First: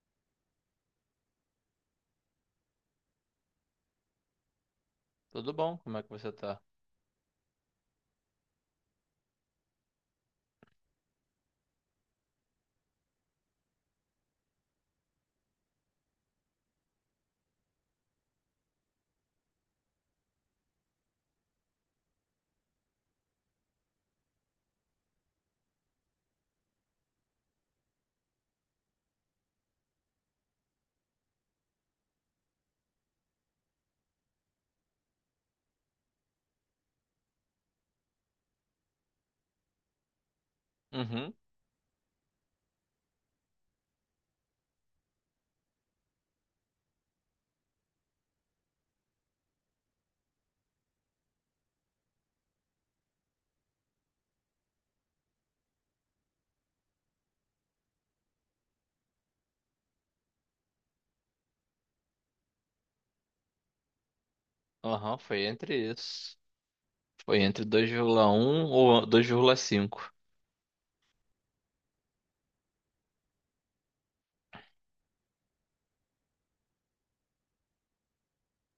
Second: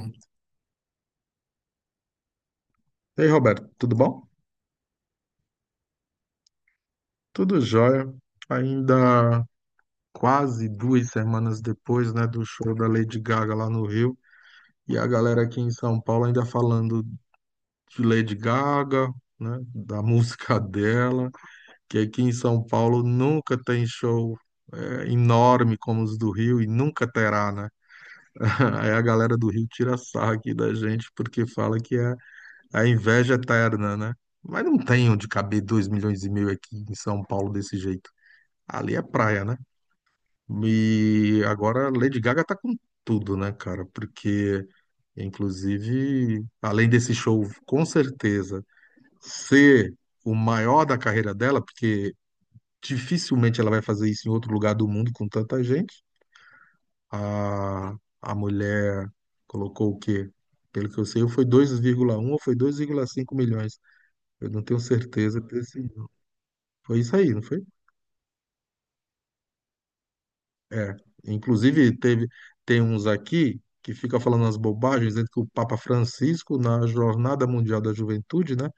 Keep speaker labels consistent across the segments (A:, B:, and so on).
A: E aí, Roberto, tudo bom?
B: Tudo bom? Como é que você tá?
A: Tudo jóia. Ainda quase 2 semanas depois, né, do show da Lady Gaga lá no Rio, e a galera aqui em São Paulo ainda falando de Lady Gaga, né, da música dela, que aqui em São Paulo nunca tem show enorme como os do Rio e nunca terá, né? Aí a galera do Rio tira sarro aqui da gente porque fala que é a inveja eterna, né? Mas não tem onde caber 2,5 milhões aqui em São Paulo desse jeito. Ali é praia, né?
B: Uhum.
A: E agora Lady Gaga tá com tudo, né, cara? Porque, inclusive, além desse show, com certeza, ser o maior da carreira dela, porque dificilmente ela vai fazer isso em outro lugar do mundo com tanta gente. A, a mulher colocou o quê? Pelo que eu sei, foi 2,1 ou foi 2,5 milhões. Eu não tenho
B: Aham,
A: certeza
B: foi entre
A: desse.
B: isso.
A: Foi isso aí,
B: Foi
A: não foi?
B: entre dois, vírgula um ou dois, vírgula cinco.
A: É, inclusive teve tem uns aqui que fica falando as bobagens dentro que o Papa Francisco na Jornada Mundial da Juventude, né,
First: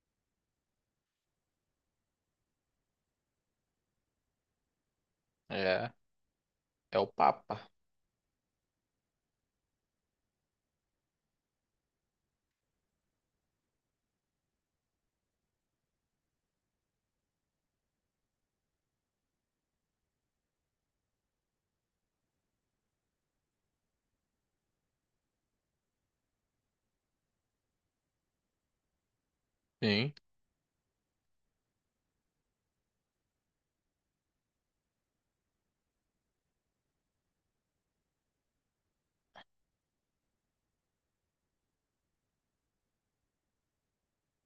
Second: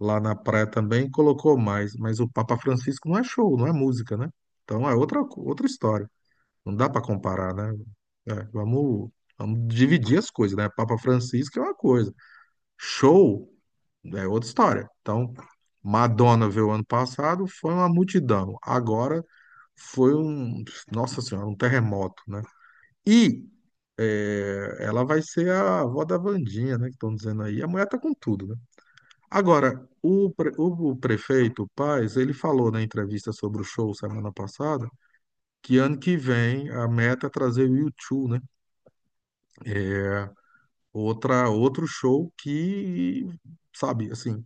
A: lá na praia também colocou mais, mas o Papa Francisco não é show, não é música, né? Então é outra
B: É,
A: história. Não dá
B: é
A: para
B: o
A: comparar,
B: Papa.
A: né? É, vamos dividir as coisas, né? Papa Francisco é uma coisa, show é outra história. Então Madonna veio ano passado, foi uma multidão. Agora foi um, nossa senhora, um terremoto, né? E ela vai ser a avó da Wandinha, né? Que estão dizendo aí. A mulher tá com tudo, né? Agora,
B: Sim.
A: o prefeito Paes, ele falou na entrevista sobre o show semana passada que ano que vem a meta é trazer o U2, né? É outra outro show que, sabe, assim,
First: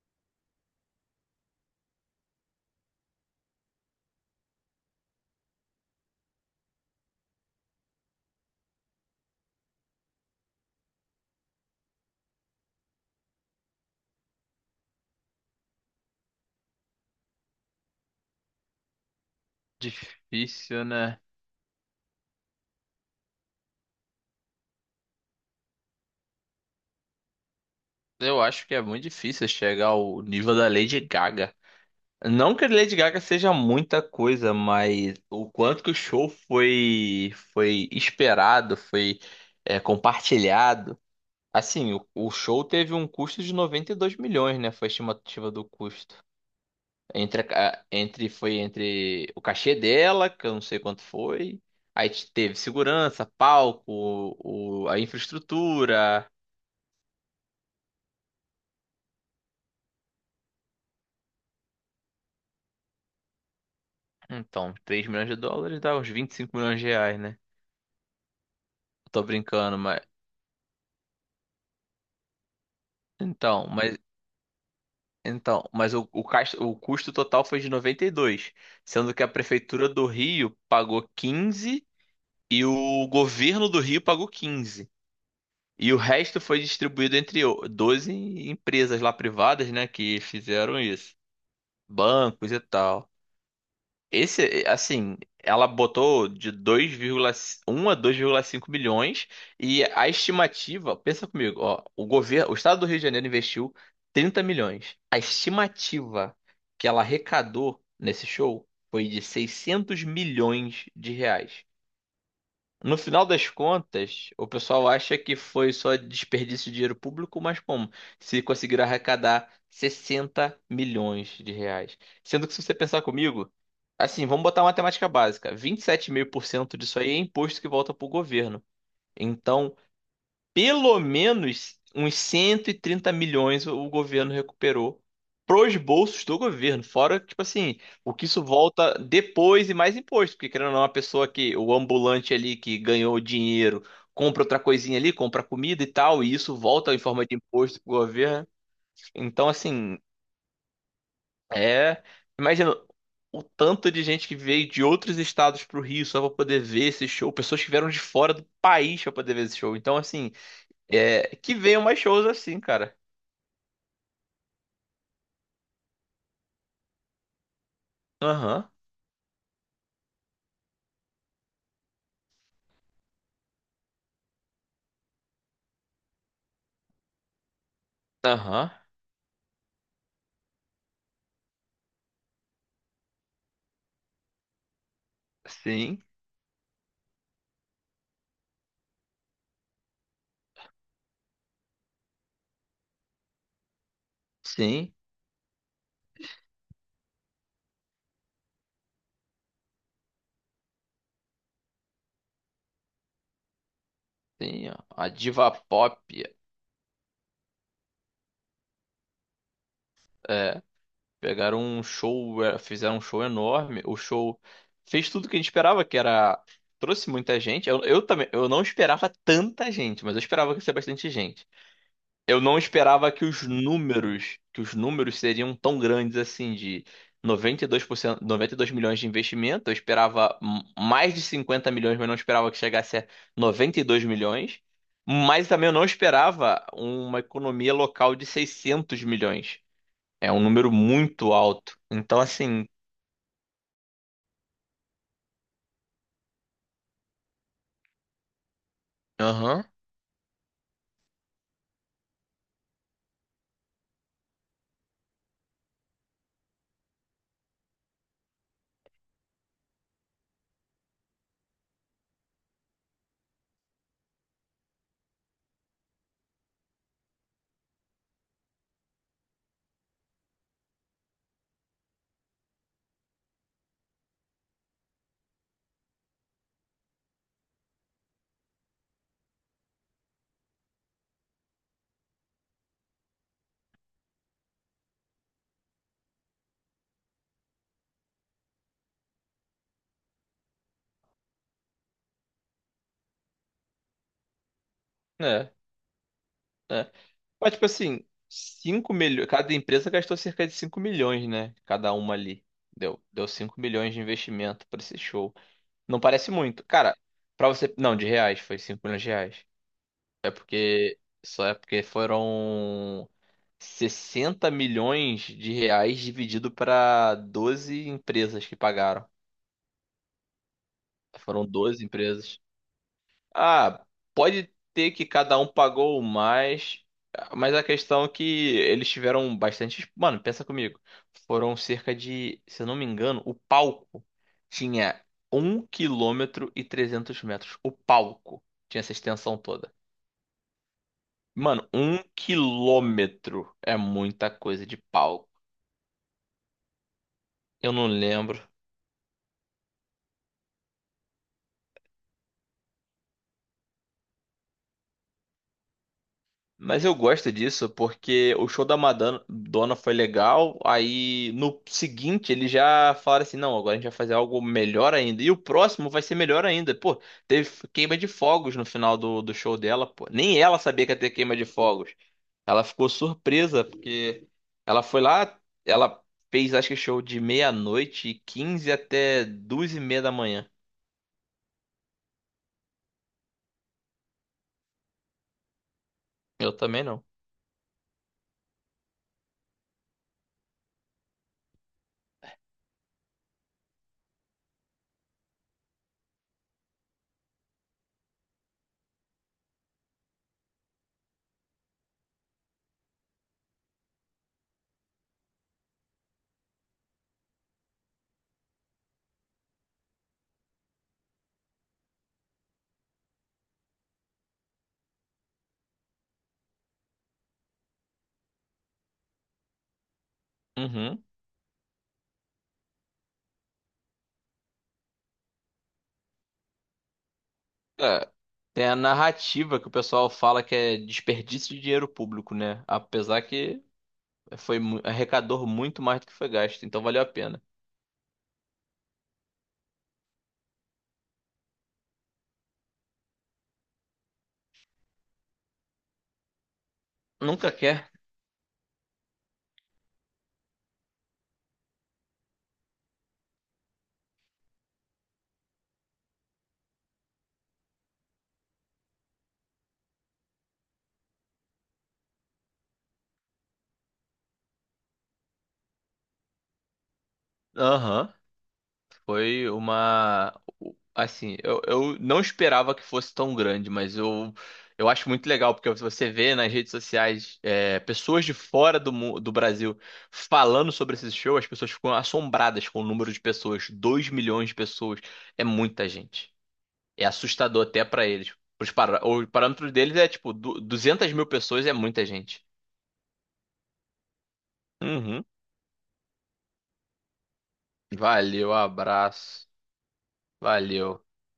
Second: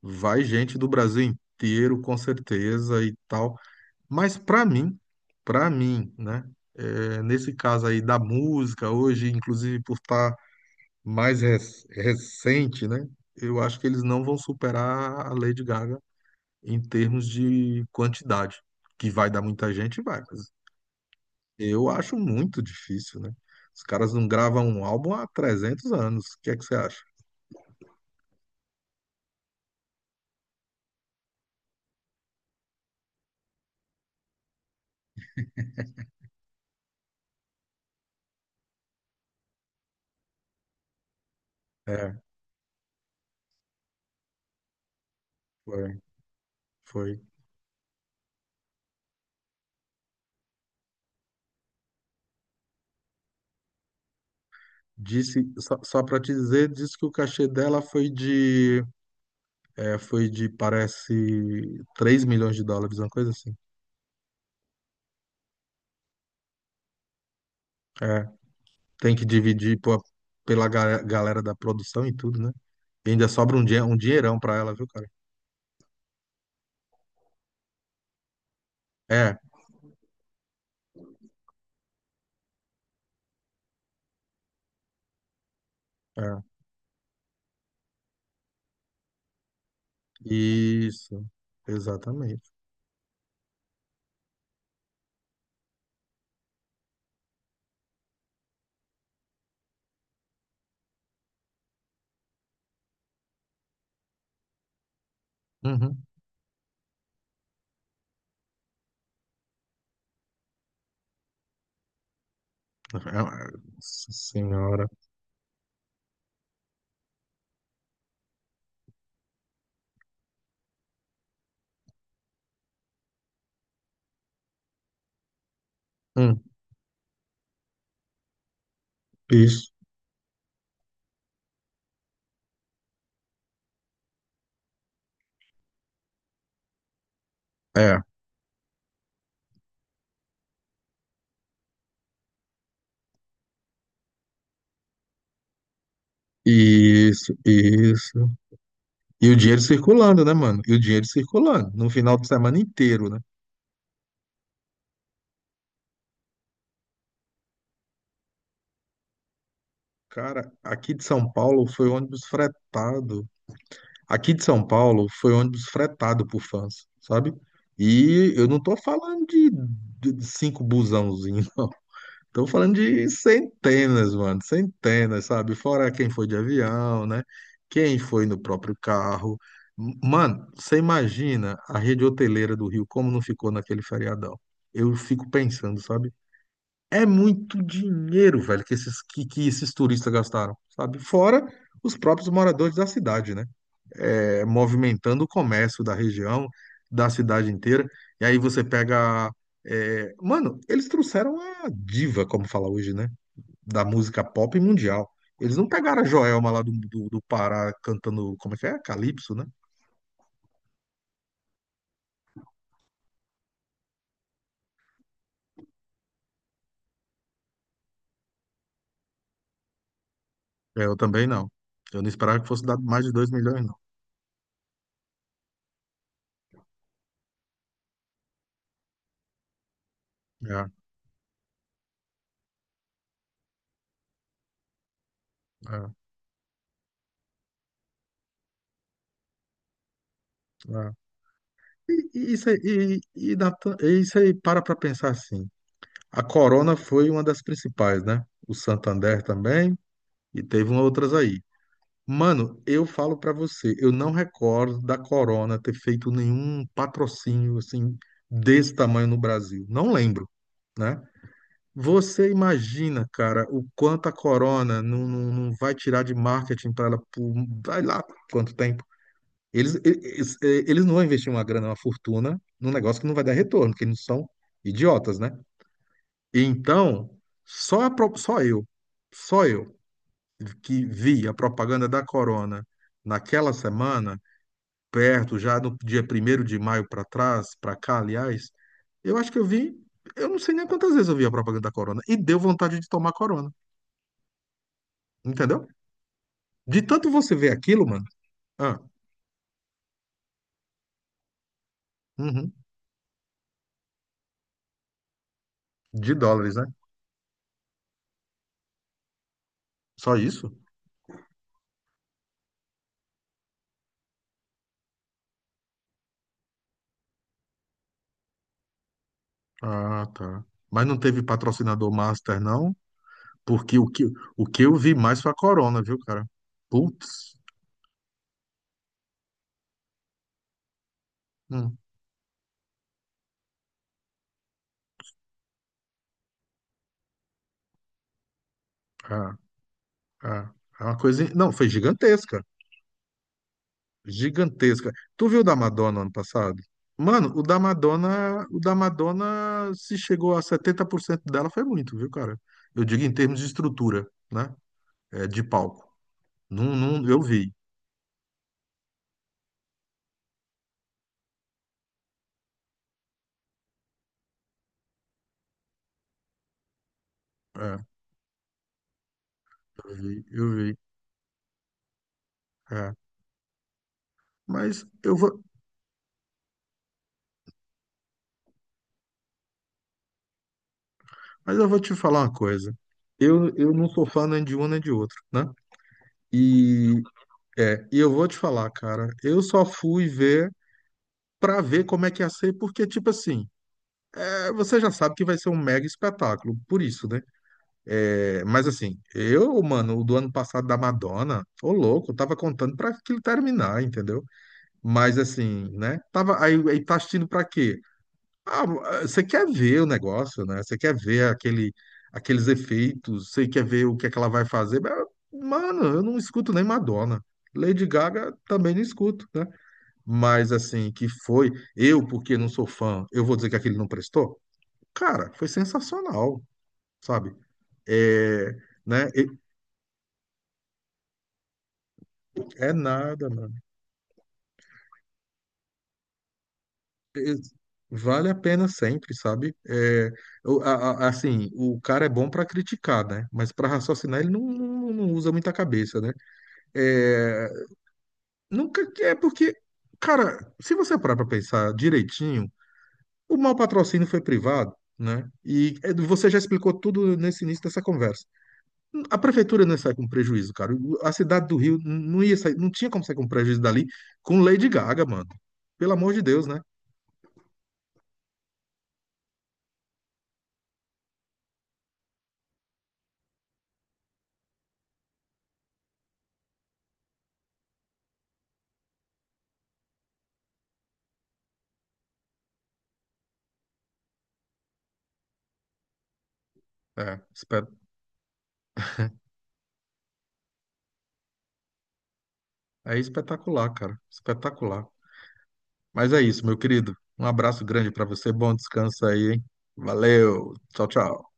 A: vai gente do Brasil inteiro com certeza e tal. Mas para mim, né, nesse caso aí da música hoje, inclusive por estar mais recente, né? Eu acho que eles não vão superar a Lady Gaga em termos de quantidade, que vai dar muita gente, vai, mas
B: Difícil, né?
A: eu acho muito difícil, né? Os caras não gravam um álbum há 300 anos. O que é que você acha?
B: Eu acho que é muito difícil chegar ao nível da Lady Gaga. Não que a Lady Gaga seja muita coisa, mas o quanto que o show foi esperado, foi compartilhado. Assim,
A: É,
B: o show teve um custo de 92 milhões, né? Foi a estimativa do
A: foi,
B: custo.
A: foi.
B: Entre, a ca- entre, foi entre o cachê dela, que eu não sei quanto foi. Aí teve segurança, palco, a
A: Disse, só para
B: infraestrutura.
A: te dizer, disse que o cachê dela foi de, parece, US$ 3 milhões, uma coisa assim.
B: Então, três milhões de dólares dá uns 25 milhões de reais, né?
A: É, tem
B: Tô
A: que dividir
B: brincando, mas.
A: pô, pela galera da produção e tudo, né? E ainda sobra um
B: Então,
A: dia,
B: mas.
A: um dinheirão pra ela, viu, cara?
B: Então, mas o custo total foi de noventa e dois, sendo que a
A: É,
B: prefeitura do Rio pagou 15 e o governo do Rio pagou quinze. E o resto
A: é.
B: foi distribuído entre 12 empresas lá privadas, né, que fizeram isso,
A: Isso. Exatamente.
B: bancos e tal. Esse, assim, ela botou de 2,1 a dois vírgula cinco milhões. E a estimativa, pensa comigo, ó, o governo, o estado do Rio de Janeiro investiu 30 milhões. A
A: Uhum.
B: estimativa que ela arrecadou nesse show foi de 600 milhões de reais. No final das
A: Nossa
B: contas, o
A: senhora.
B: pessoal acha que foi só desperdício de dinheiro público, mas como? Se conseguiram arrecadar 60 milhões de reais. Sendo que se você pensar comigo, assim, vamos botar uma matemática básica. Vinte e sete vírgula cinco
A: Hum,
B: por cento disso aí é imposto que volta pro governo.
A: isso.
B: Então, pelo menos uns 130 milhões o governo recuperou pros bolsos do governo. Fora, tipo assim,
A: É.
B: o que isso volta depois e mais imposto. Porque, querendo ou não, a pessoa que, o ambulante ali que ganhou dinheiro, compra outra coisinha ali, compra comida e tal, e isso volta em forma
A: Isso,
B: de imposto pro
A: isso.
B: governo.
A: E o
B: Então,
A: dinheiro
B: assim,
A: circulando, né, mano? E o dinheiro circulando no
B: é,
A: final de semana
B: imagina
A: inteiro, né?
B: o tanto de gente que veio de outros estados pro Rio só pra poder ver esse show. Pessoas que vieram de fora do país pra poder ver esse show. Então, assim,
A: Cara, aqui de São
B: é, que
A: Paulo
B: venham
A: foi
B: mais
A: ônibus
B: shows assim, cara.
A: fretado. Aqui de São Paulo foi ônibus fretado por fãs, sabe? E eu não
B: Aham,
A: tô falando de cinco busãozinhos. Estou falando de centenas, mano, centenas, sabe? Fora quem foi de avião, né? Quem foi no
B: aham,
A: próprio carro. Mano, você imagina a rede hoteleira do Rio como não ficou naquele feriadão? Eu fico pensando,
B: sim,
A: sabe? É muito dinheiro, velho, que esses turistas gastaram, sabe? Fora os próprios moradores da cidade, né? É,
B: sim,
A: movimentando o comércio da região, da cidade inteira. E aí você pega. Mano, eles trouxeram a diva, como fala hoje, né? Da música pop
B: sim. Ó.
A: mundial.
B: A diva
A: Eles não
B: pop,
A: pegaram a Joelma lá do Pará cantando, como é que é? Calypso, né?
B: é, pegaram um show, é, fizeram um show enorme. O show fez tudo o que a gente esperava, que era... Trouxe muita gente. Eu também, eu não esperava tanta gente, mas eu esperava que ia ser
A: É, eu
B: bastante
A: também
B: gente.
A: não. Eu não
B: Eu
A: esperava que
B: não
A: fosse dar mais
B: esperava
A: de dois milhões, não.
B: que os números seriam tão grandes assim, de 92%, 92 milhões de investimento. Eu esperava
A: É,
B: mais de 50 milhões, mas não esperava que chegasse a 92 milhões. Mas também eu não
A: é,
B: esperava uma economia local de 600 milhões. É um número
A: é.
B: muito alto. Então,
A: E isso
B: assim,
A: aí, e Natan- e isso aí, para pra pensar assim. A Corona foi uma das principais, né? O Santander
B: aham,
A: também, e teve umas outras aí. Mano, eu falo pra você, eu não recordo da Corona ter feito nenhum patrocínio assim desse tamanho no Brasil. Não lembro, né? Você imagina, cara, o quanto a Corona não vai tirar de marketing para ela por, vai lá quanto tempo. Eles não vão investir uma grana, uma fortuna num negócio que não vai dar retorno, porque eles são idiotas, né? Então, só, a pro- só eu, só eu que vi a propaganda da Corona naquela semana, perto, já no dia 1º de maio para trás, para cá, aliás, eu acho que eu vi, eu não sei nem quantas vezes eu vi a propaganda da Corona, e deu vontade de tomar Corona. Entendeu? De
B: é.
A: tanto você ver
B: Mas, tipo
A: aquilo, mano.
B: assim,
A: Ah,
B: cinco milhões. Cada empresa gastou cerca de 5 milhões, né? Cada uma ali.
A: uhum.
B: Deu 5 milhões de investimento pra esse show. Não
A: De
B: parece
A: dólares, né?
B: muito. Cara, pra você. Não, de reais, foi 5 milhões de reais.
A: Só
B: É
A: isso?
B: porque. Só é porque foram 60 milhões de reais dividido pra 12 empresas que pagaram.
A: Ah, tá. Mas não teve
B: Foram 12
A: patrocinador master,
B: empresas.
A: não? Porque
B: Ah,
A: o que, o
B: pode
A: que eu
B: ter
A: vi
B: que
A: mais foi a
B: cada um
A: Corona, viu,
B: pagou
A: cara?
B: mais,
A: Putz.
B: mas a questão é que eles tiveram bastante. Mano, pensa comigo. Foram
A: Hum.
B: cerca de, se eu não me engano, o palco tinha um quilômetro e 300 metros. O palco tinha essa
A: Ah,
B: extensão toda.
A: ah. É uma coisa. Não, foi
B: Mano, um
A: gigantesca.
B: quilômetro é muita coisa de
A: Gigantesca. Tu
B: palco.
A: viu o da Madonna ano passado? Mano, o da
B: Eu não lembro.
A: Madonna, o da Madonna, se chegou a 70% dela, foi muito, viu, cara? Eu digo em termos de estrutura, né? É, de palco. Não,
B: Mas eu
A: não, eu
B: gosto
A: vi.
B: disso porque o show da Madonna foi legal. Aí no seguinte eles já falaram assim: não, agora a gente vai fazer algo melhor ainda. E o próximo vai ser melhor ainda. Pô, teve
A: É.
B: queima de fogos no final do show dela.
A: Eu
B: Pô.
A: vi,
B: Nem
A: eu
B: ela
A: vi.
B: sabia que ia ter queima de fogos. Ela ficou
A: É.
B: surpresa porque ela
A: Mas
B: foi
A: eu
B: lá,
A: vou,
B: ela fez acho que show de meia-noite e 15 até duas e meia da manhã.
A: mas eu vou te falar uma coisa. Eu não sou fã nem de um nem de outro, né?
B: Eu também
A: E,
B: não.
A: e eu vou te falar, cara, eu só fui ver pra ver como é que ia ser, porque, tipo assim, você já sabe que vai ser um mega espetáculo, por isso, né? É, mas assim, eu, mano, o do ano passado da Madonna, ô louco, eu tava contando pra aquilo terminar, entendeu? Mas assim, né? Tava, aí tá assistindo pra quê? Ah, você quer ver o negócio, né? Você quer ver aqueles efeitos, você quer ver o que é que ela vai fazer. Mas, mano, eu não escuto nem Madonna. Lady Gaga também não escuto, né? Mas assim,
B: Uhum.
A: que foi, eu, porque não sou fã, eu vou dizer que aquele não prestou? Cara, foi sensacional, sabe?
B: É,
A: É,
B: tem a
A: né?
B: narrativa que o pessoal fala que é desperdício de dinheiro público, né?
A: É
B: Apesar
A: nada, mano.
B: que arrecadou muito mais do que foi gasto, então valeu a pena.
A: Vale a pena sempre, sabe? É, eu- a- assim, o cara é bom pra criticar, né? Mas pra raciocinar ele não usa muita cabeça, né? É,
B: Nunca quer.
A: nunca é porque, cara, se você parar para pensar direitinho, o mau patrocínio foi privado, né? E você já explicou tudo nesse início dessa conversa. A prefeitura não sai com prejuízo, cara. A cidade do Rio não ia sair, não tinha como sair com prejuízo dali com Lady Gaga, mano. Pelo amor de Deus, né?
B: Aham. Foi uma. Assim, eu não esperava que fosse tão grande, mas eu acho muito legal, porque você vê nas redes sociais é, pessoas de fora do Brasil falando sobre esse show, as pessoas ficam assombradas com o número de pessoas. 2 milhões de pessoas. É muita gente. É
A: É, espe-
B: assustador até pra eles. O parâmetro deles é tipo 200 mil pessoas é muita gente.
A: é espetacular, cara. Espetacular.
B: Uhum.
A: Mas é isso, meu querido. Um abraço grande para você.
B: Valeu,
A: Bom descanso aí, hein?
B: abraço.
A: Valeu. Tchau,
B: Valeu.
A: tchau.